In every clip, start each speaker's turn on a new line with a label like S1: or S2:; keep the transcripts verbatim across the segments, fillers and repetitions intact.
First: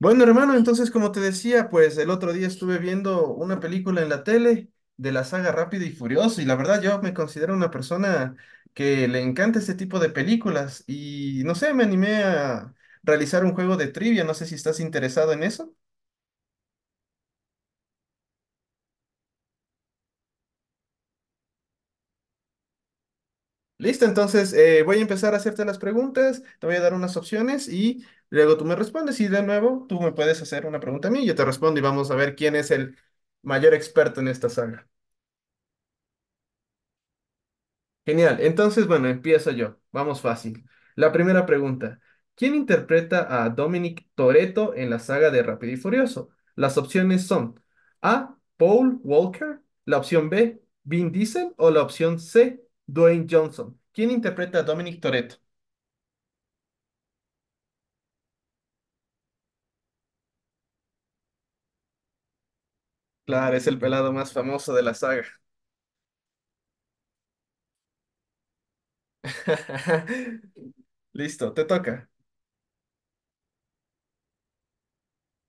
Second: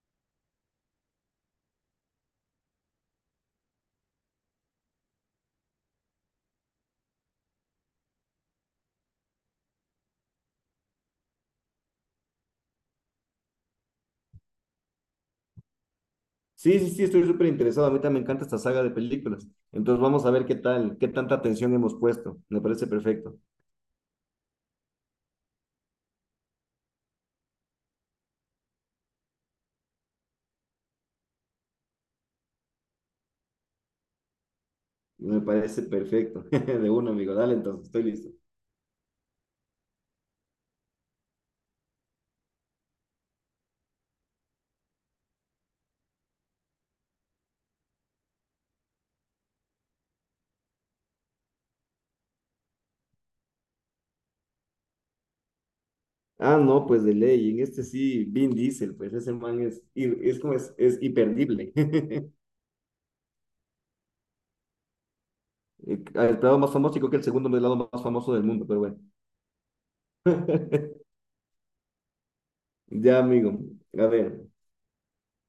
S1: Bueno, hermano, entonces como te decía, pues el otro día estuve viendo una película en la tele de la saga Rápido y Furioso y la verdad yo me considero una persona que le encanta este tipo de películas y no sé, me animé a realizar un juego de trivia, no sé si estás interesado en eso.
S2: Sí, sí, sí, estoy súper interesado. A mí también me encanta esta saga de películas. Entonces vamos a ver qué tal, qué tanta atención hemos puesto. Me parece perfecto.
S1: Listo, entonces eh, voy a empezar a hacerte las preguntas, te voy a dar unas opciones y luego tú me respondes y de nuevo tú me puedes hacer una pregunta a mí, yo te respondo y vamos a ver quién es el mayor experto en esta saga.
S2: Me parece perfecto. De uno, amigo. Dale, entonces, estoy listo.
S1: Genial. Entonces, bueno, empiezo yo. Vamos fácil. La primera pregunta. ¿Quién interpreta a Dominic Toretto en la saga de Rápido y Furioso? Las opciones son A. Paul Walker, la opción B. Vin Diesel o la opción C. Dwayne Johnson. ¿Quién interpreta a Dominic Toretto?
S2: Ah, no, pues de ley. En este sí, Vin Diesel, pues ese man es, ir- es como es, es imperdible.
S1: Claro, es el pelado más famoso de la saga.
S2: Eh, El lado más famoso, y creo que el segundo lado más famoso del mundo, pero bueno.
S1: Listo, te toca.
S2: Ya, amigo. A ver.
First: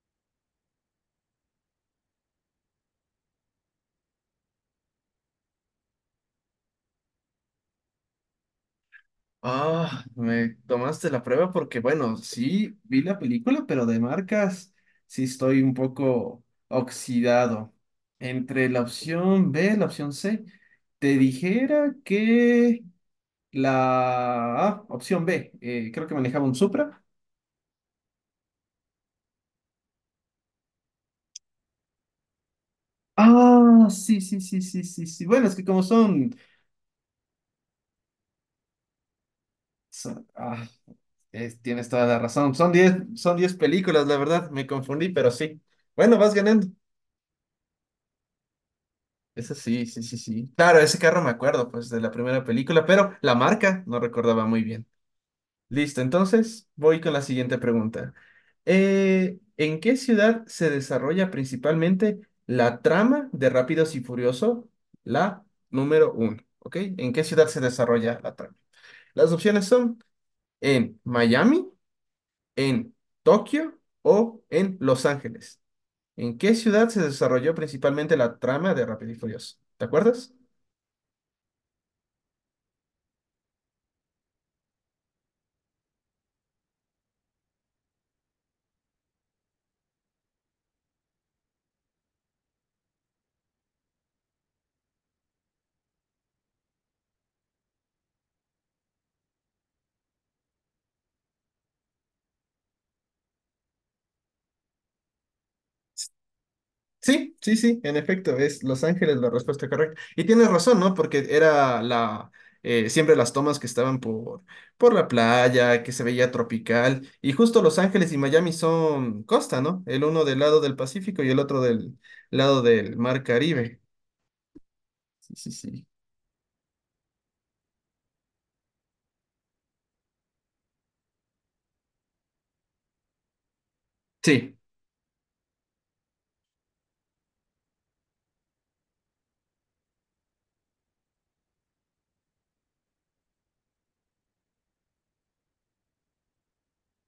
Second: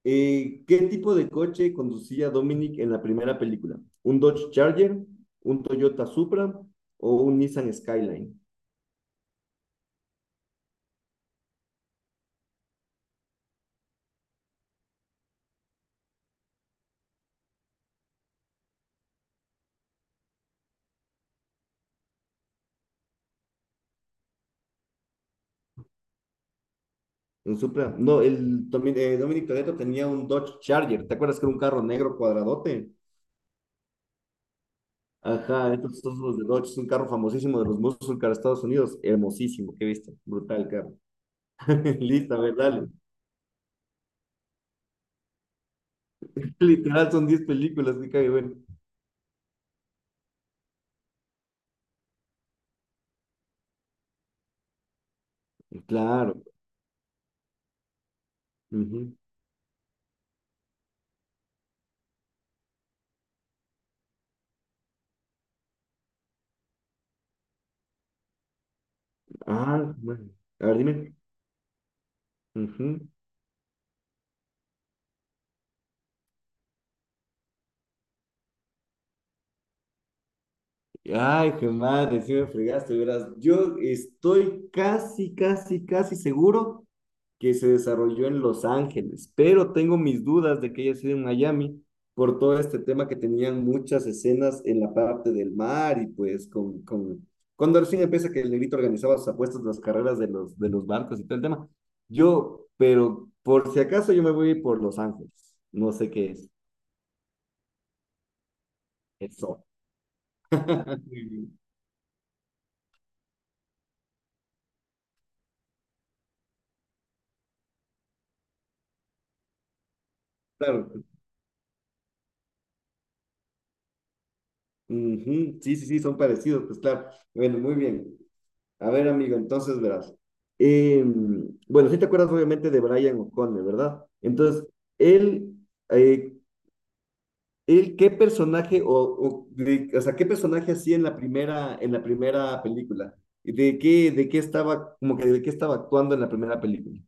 S2: Eh, ¿qué tipo de coche conducía Dominic en la primera película? ¿Un Dodge Charger, un Toyota Supra o un Nissan Skyline?
S1: Ah, me tomaste la prueba porque, bueno, sí vi la película, pero de marcas sí estoy un poco oxidado. Entre la opción B, la opción C, te dijera que la ah, opción B, eh, creo que manejaba un Supra.
S2: Un Supra. No, el Domi- eh, Dominic Toretto tenía un Dodge Charger. ¿Te acuerdas que era un carro negro cuadradote?
S1: Ah, sí, sí, sí, sí, sí, sí. Bueno, es que
S2: Ajá,
S1: como
S2: entonces todos
S1: son,
S2: los de Dodge es un carro famosísimo de los muscles de Estados Unidos. Hermosísimo, qué viste.
S1: son- ah,
S2: Brutal carro.
S1: es- tienes toda la
S2: Listo, a
S1: razón.
S2: ver,
S1: Son
S2: dale.
S1: diez son diez películas, la verdad, me confundí, pero sí. Bueno, vas ganando.
S2: Literal son diez películas, qué cague bueno.
S1: Eso sí, sí, sí, sí. Claro, ese carro me acuerdo, pues, de la primera película, pero la marca no recordaba muy bien. Listo,
S2: Claro.
S1: entonces voy con la siguiente pregunta.
S2: Ujú.
S1: Eh, ¿en qué ciudad se desarrolla principalmente la trama de Rápidos y Furioso, la número uno? ¿Ok? ¿En qué ciudad se desarrolla la trama? Las opciones
S2: Ah,
S1: son
S2: bueno. A ver,
S1: en
S2: dime.
S1: Miami, en
S2: Ujú.
S1: Tokio o en Los Ángeles. ¿En qué ciudad se desarrolló principalmente la trama de Rápido y Furioso? ¿Te acuerdas?
S2: Ay, qué madre, sí me fregaste, verás. Yo estoy casi, casi, casi seguro que se desarrolló en Los Ángeles, pero tengo mis dudas de que haya sido en Miami por todo este tema que tenían muchas escenas en la parte del mar y pues con, con... Cuando al fin empieza que el negrito organizaba sus apuestas, las carreras de los, de los barcos y todo el tema. Yo, pero por si acaso yo me voy por Los Ángeles, no sé qué es
S1: Sí, sí, sí, en efecto, es Los Ángeles la
S2: eso.
S1: respuesta correcta. Y tienes razón, ¿no? Porque era la eh, siempre las tomas que estaban por, por la playa, que se veía tropical. Y justo Los Ángeles y Miami son costa, ¿no? El uno del lado del
S2: Claro.
S1: Pacífico y el otro del lado del Mar Caribe. Sí, sí,
S2: Ujú. Sí,
S1: sí.
S2: sí, sí, son parecidos, pues claro. Bueno, muy bien. A ver, amigo, entonces verás. Em, bueno, sí te acuerdas obviamente de Brian O'Connor, ¿verdad?
S1: Sí,
S2: Entonces, él, eh, él ¿qué personaje o, o de- o sea, qué personaje hacía en la primera, en la primera película? ¿De qué, de qué estaba, como que de qué estaba actuando en la primera película?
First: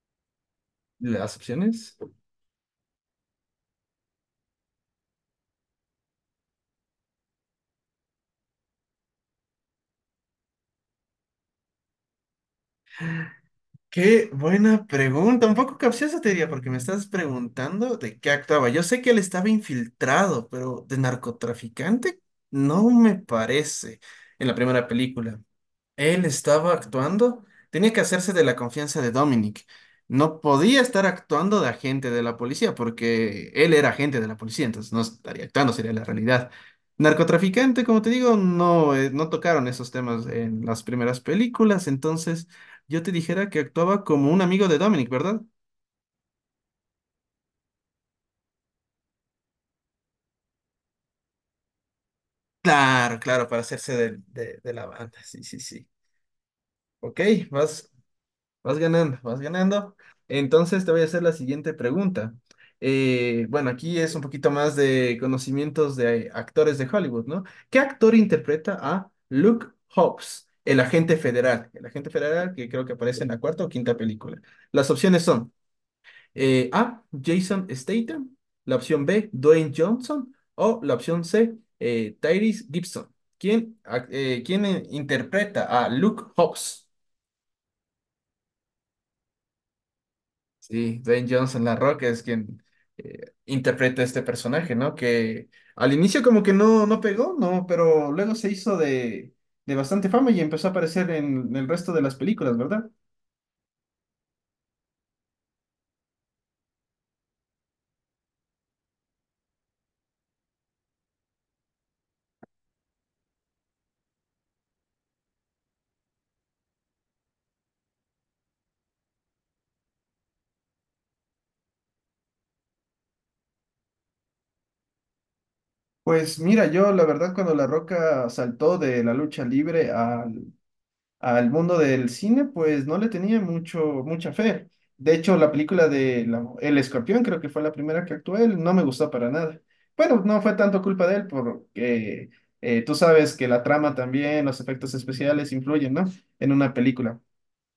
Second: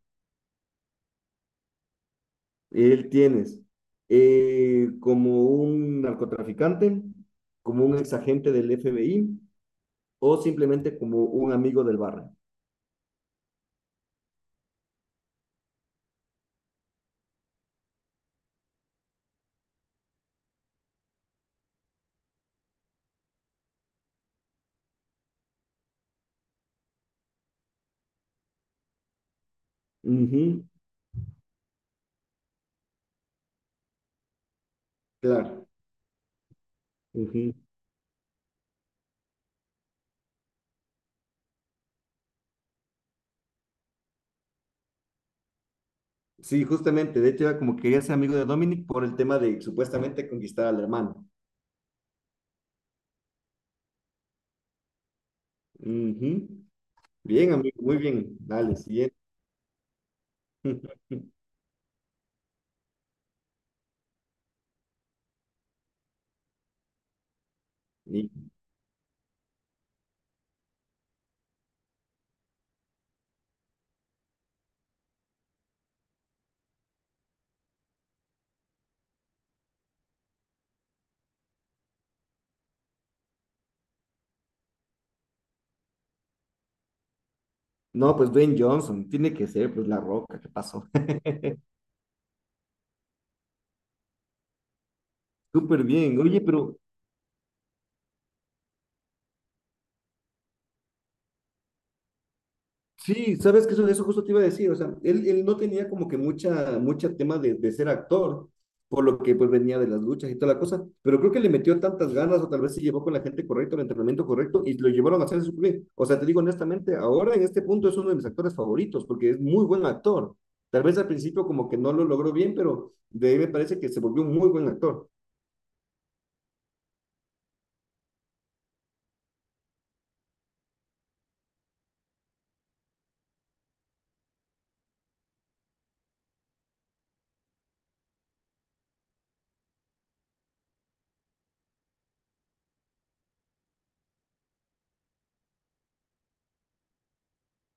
S1: las opciones.
S2: Él tienes eh, como un narcotraficante, como un exagente del F B I o simplemente como un amigo del barrio.
S1: Qué buena pregunta, un poco capciosa te diría, porque me estás preguntando de qué actuaba. Yo sé que él estaba infiltrado, pero de narcotraficante no me parece en la primera película. Él estaba actuando, tenía que hacerse de la confianza de Dominic. No
S2: Ujú,
S1: podía estar actuando de agente de la policía porque él era agente de la policía, entonces no estaría
S2: claro.
S1: actuando, sería la realidad.
S2: Ujú.
S1: Narcotraficante, como te digo, no, eh, no tocaron esos temas en las primeras películas, entonces yo te dijera que actuaba como un amigo de Dominic, ¿verdad?
S2: Sí, justamente. De hecho, era como quería ser amigo de Dominic por el tema de supuestamente conquistar al hermano.
S1: Claro, claro, para hacerse de, de- de la banda, sí, sí, sí.
S2: Ujú.
S1: Ok,
S2: Bien, amigo,
S1: vas.
S2: muy bien. Dale,
S1: Vas
S2: siguiente.
S1: ganando, vas ganando. Entonces te voy a hacer la siguiente pregunta. Eh, bueno, aquí es un poquito más de conocimientos de actores de Hollywood, ¿no? ¿Qué actor
S2: Y-
S1: interpreta a Luke Hobbs, el agente federal? El agente federal que creo que aparece en la cuarta o quinta película. Las opciones son eh, A, Jason Statham, la opción B, Dwayne Johnson o la opción C, eh, Tyrese Gibson. ¿Quién, ac- eh, quién eh, interpreta a Luke Hobbs?
S2: No, pues Dwayne Johnson, tiene que ser, pues La Roca, ¿qué pasó?
S1: Sí, Dwayne Johnson, La Roca es quien eh, interpreta este personaje, ¿no? Que
S2: Súper
S1: al
S2: bien.
S1: inicio
S2: Oye,
S1: como que
S2: pero
S1: no, no pegó, ¿no? Pero luego se hizo de, de bastante fama y empezó a aparecer en el resto de las películas, ¿verdad?
S2: sí, sabes que eso, eso justo te iba a decir, o sea, él, él no tenía como que mucha, mucha tema de, de ser actor, por lo que pues venía de las luchas y toda la cosa, pero creo que le metió tantas ganas o tal vez se llevó con la gente correcta, el entrenamiento correcto y lo llevaron a hacer su bien. O sea, te digo honestamente, ahora en este punto es uno de mis actores favoritos porque es muy buen actor. Tal vez al principio como que no lo logró bien, pero de ahí me parece que se volvió un muy buen actor.
S1: Pues mira, yo la verdad cuando La Roca saltó de la lucha libre a al mundo del cine, pues no le tenía mucho, mucha fe. De hecho, la película de la- El Escorpión creo que fue la primera que actué, él no me gustó para nada. Bueno, no fue tanto culpa de él porque eh, tú sabes que la trama también, los efectos especiales influyen, ¿no? En una película.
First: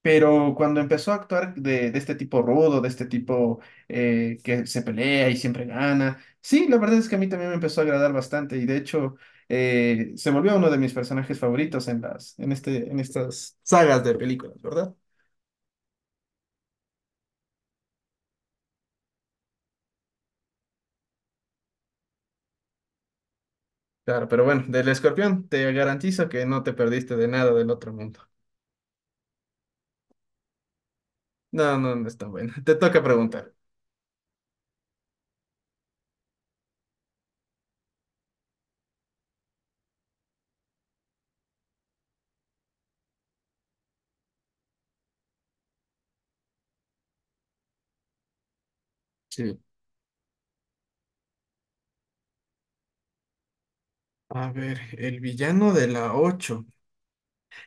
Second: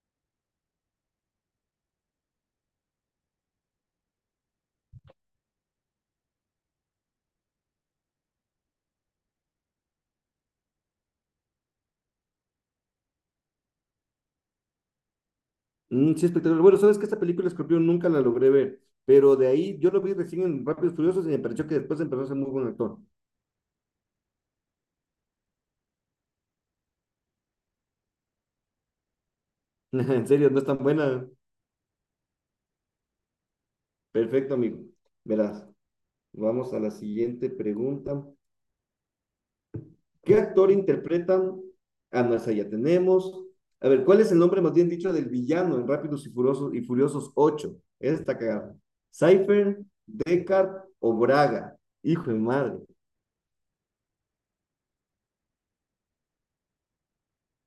S1: Pero cuando empezó a actuar de, de este tipo rudo, de este tipo eh, que se pelea y siempre gana, sí, la verdad es que a mí también me empezó a agradar bastante y de hecho eh, se volvió uno de mis personajes favoritos en las, en este, en estas sagas de películas, ¿verdad?
S2: Mm, sí, espectacular. Bueno, sabes que esta película Escorpión nunca la logré ver, pero de ahí yo lo vi recién en Rápidos y Furiosos y me pareció que después empezó a ser muy buen actor.
S1: Claro, pero bueno, del escorpión te garantizo que no te perdiste de nada del otro mundo.
S2: En serio, no es tan buena.
S1: No, no, no es tan bueno. Te toca preguntar.
S2: Perfecto, amigo. Verás, vamos a la siguiente pregunta. ¿Qué actor interpretan? Ah, no, esa ya tenemos. A ver, ¿cuál es el nombre más bien dicho del villano en Rápidos y Furiosos y Furiosos ocho? Esa está cagada.
S1: Sí.
S2: ¿Cypher, Deckard o Braga? Hijo de madre.
S1: A ver, el villano de la ocho.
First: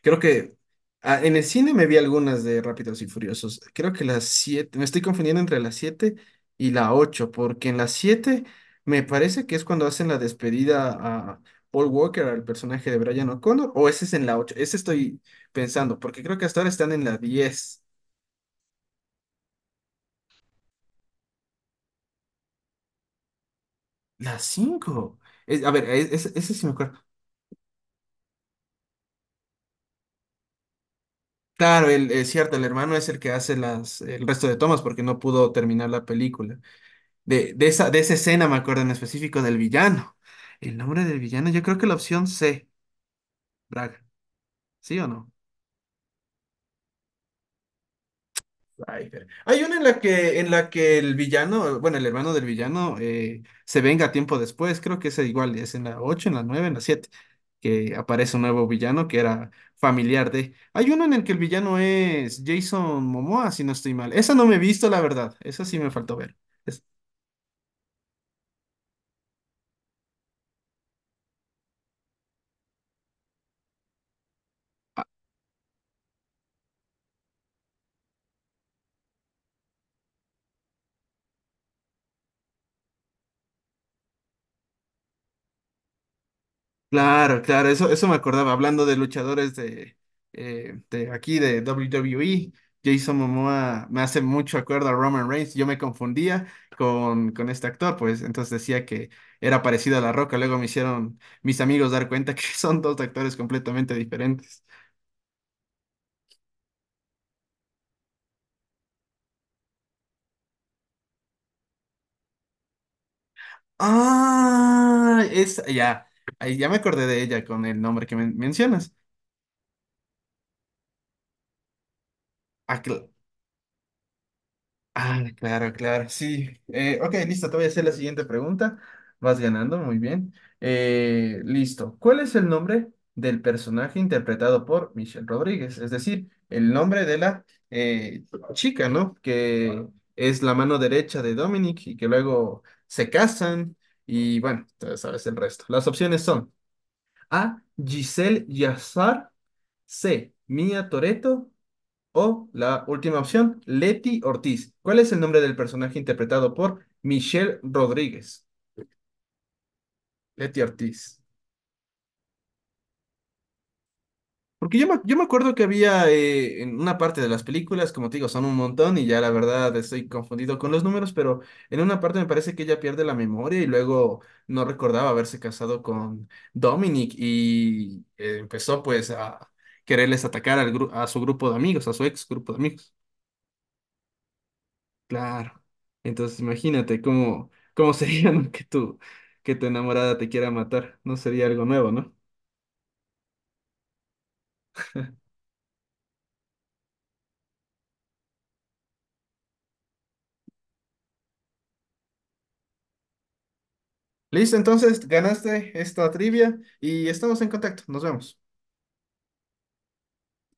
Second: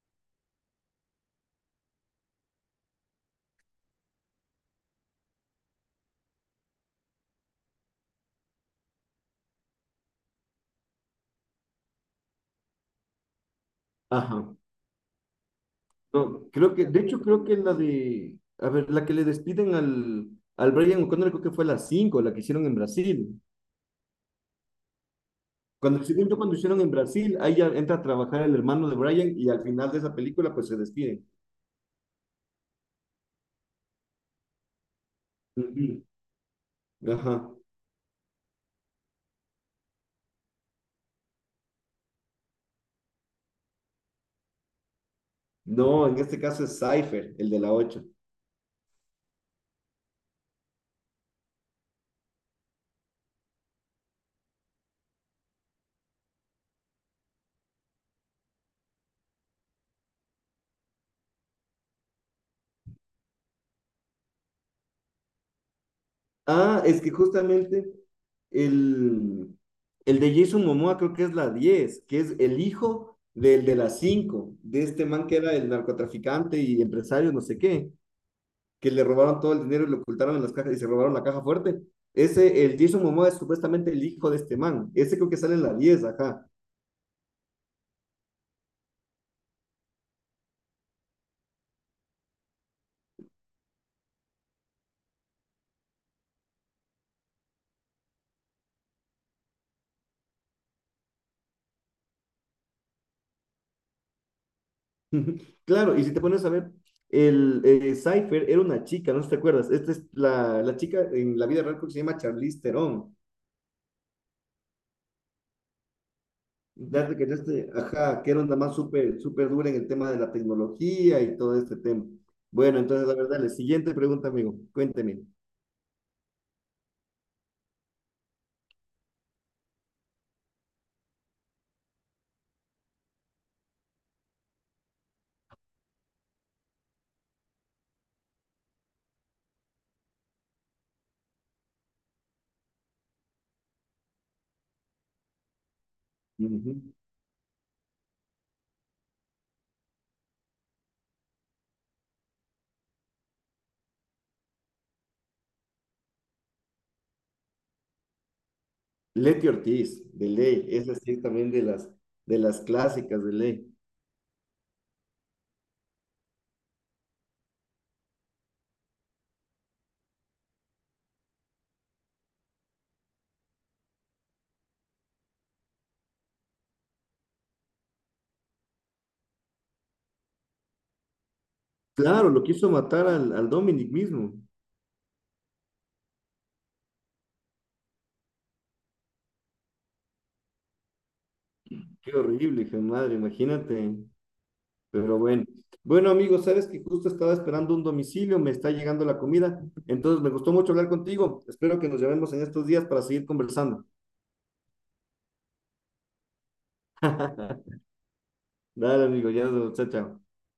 S1: Creo que ah, en el cine me vi algunas de Rápidos y Furiosos. Creo que las siete me estoy confundiendo entre las siete y la ocho porque en las siete me parece que es cuando hacen la despedida a Paul Walker, al personaje de Brian O'Connor, o ese es en la
S2: Ajá.
S1: ocho, ese estoy pensando, porque creo que
S2: No,
S1: hasta ahora
S2: creo que,
S1: están
S2: de
S1: en la
S2: hecho, creo que la
S1: diez
S2: de, a ver, la que le despiden al, al Brian O'Connor, creo que fue la cinco, la que hicieron en Brasil.
S1: La cinco. Es- a ver,
S2: Cuando,
S1: e-
S2: según
S1: ese,
S2: yo,
S1: ese
S2: cuando
S1: sí me
S2: hicieron en
S1: acuerdo.
S2: Brasil, ahí ya entra a trabajar el hermano de Brian y al final de esa película pues se despiden.
S1: Claro, el, es cierto, el hermano es el que hace las, el resto de tomas porque no pudo terminar
S2: Ujú.
S1: la película.
S2: Ajá.
S1: De, de esa, de esa escena me acuerdo en específico del villano. El nombre del villano, yo creo que la opción C, Braga. ¿Sí o no?
S2: No, en este caso es Cypher, el de la ocho.
S1: Rider. Hay una en la que, en la que el villano, bueno, el hermano del villano, eh, se venga tiempo después, creo que es igual, es en la ocho, en la nueve, en la siete que aparece un nuevo villano que era familiar de... Hay uno en el que el villano es Jason Momoa, si no estoy mal. Esa no me he visto, la verdad, esa sí me faltó ver.
S2: Ah, es que justamente el, el de Jason Momoa creo que es la diez que es el hijo del de la cinco de este man que era el narcotraficante y empresario, no sé qué, que le robaron todo el dinero y lo ocultaron en las cajas y se robaron la caja fuerte. Ese, el Jason Momoa es supuestamente el hijo de este man. Ese creo que sale en la diez, ajá.
S1: Claro, claro, eso, eso me acordaba, hablando de luchadores de, eh, de aquí de W W E. Jason Momoa me hace mucho acuerdo a Roman Reigns, yo me confundía con, con este actor, pues entonces decía que era parecido a La Roca, luego me hicieron mis amigos dar cuenta que son dos actores completamente diferentes.
S2: Claro, y si te pones a ver, el eh, Cypher era una chica, no sé si te acuerdas. Esta es la, la chica en la vida real creo que se llama Charlize Theron.
S1: Ah, es, ya, ahí ya me acordé
S2: Date
S1: de
S2: que
S1: ella con
S2: este,
S1: el nombre que
S2: ajá, que
S1: men-
S2: era una más
S1: mencionas.
S2: súper súper dura en el tema de la tecnología y todo este tema. Bueno, entonces, la verdad, la siguiente pregunta, amigo,
S1: Ah,
S2: cuénteme.
S1: claro, claro, sí. Eh, ok, listo, te voy a hacer la siguiente pregunta. Vas ganando, muy bien. Eh, listo. ¿Cuál es el nombre del personaje interpretado por Michelle Rodríguez? Es decir, el nombre de la eh, chica, ¿no? Que es la mano derecha de Dominic y que luego se casan y bueno, tú sabes el resto. Las opciones son
S2: Ujú.
S1: A, Giselle Yazar, C, Mia Toretto o la última opción, Leti Ortiz. ¿Cuál es el nombre del personaje interpretado por Michelle Rodríguez?
S2: Leti Ortiz, de
S1: Leti
S2: ley, esa sí
S1: Ortiz.
S2: es también de las, de las clásicas de ley.
S1: Porque yo me, yo me acuerdo que había eh, en una parte de las películas, como te digo, son un montón y ya la verdad estoy confundido con los números, pero en una parte me parece que ella pierde la memoria y luego no recordaba haberse casado con Dominic y eh, empezó pues a quererles atacar al gru- a su grupo de amigos, a su ex
S2: Claro, lo
S1: grupo de
S2: quiso
S1: amigos.
S2: matar al, al Dominic mismo.
S1: Claro. Entonces imagínate cómo, cómo sería, ¿no? que tu, que tu enamorada te quiera matar. No sería algo nuevo, ¿no?
S2: Qué horrible, hija de madre, imagínate. Pero bueno, bueno amigos, sabes que justo estaba esperando un domicilio, me está llegando la comida, entonces me gustó mucho hablar contigo. Espero que nos llevemos en estos días para seguir conversando.
S1: Listo, entonces ganaste esta trivia y estamos en contacto. Nos vemos.
S2: Dale, amigo, ya nos vemos. Chao, chao.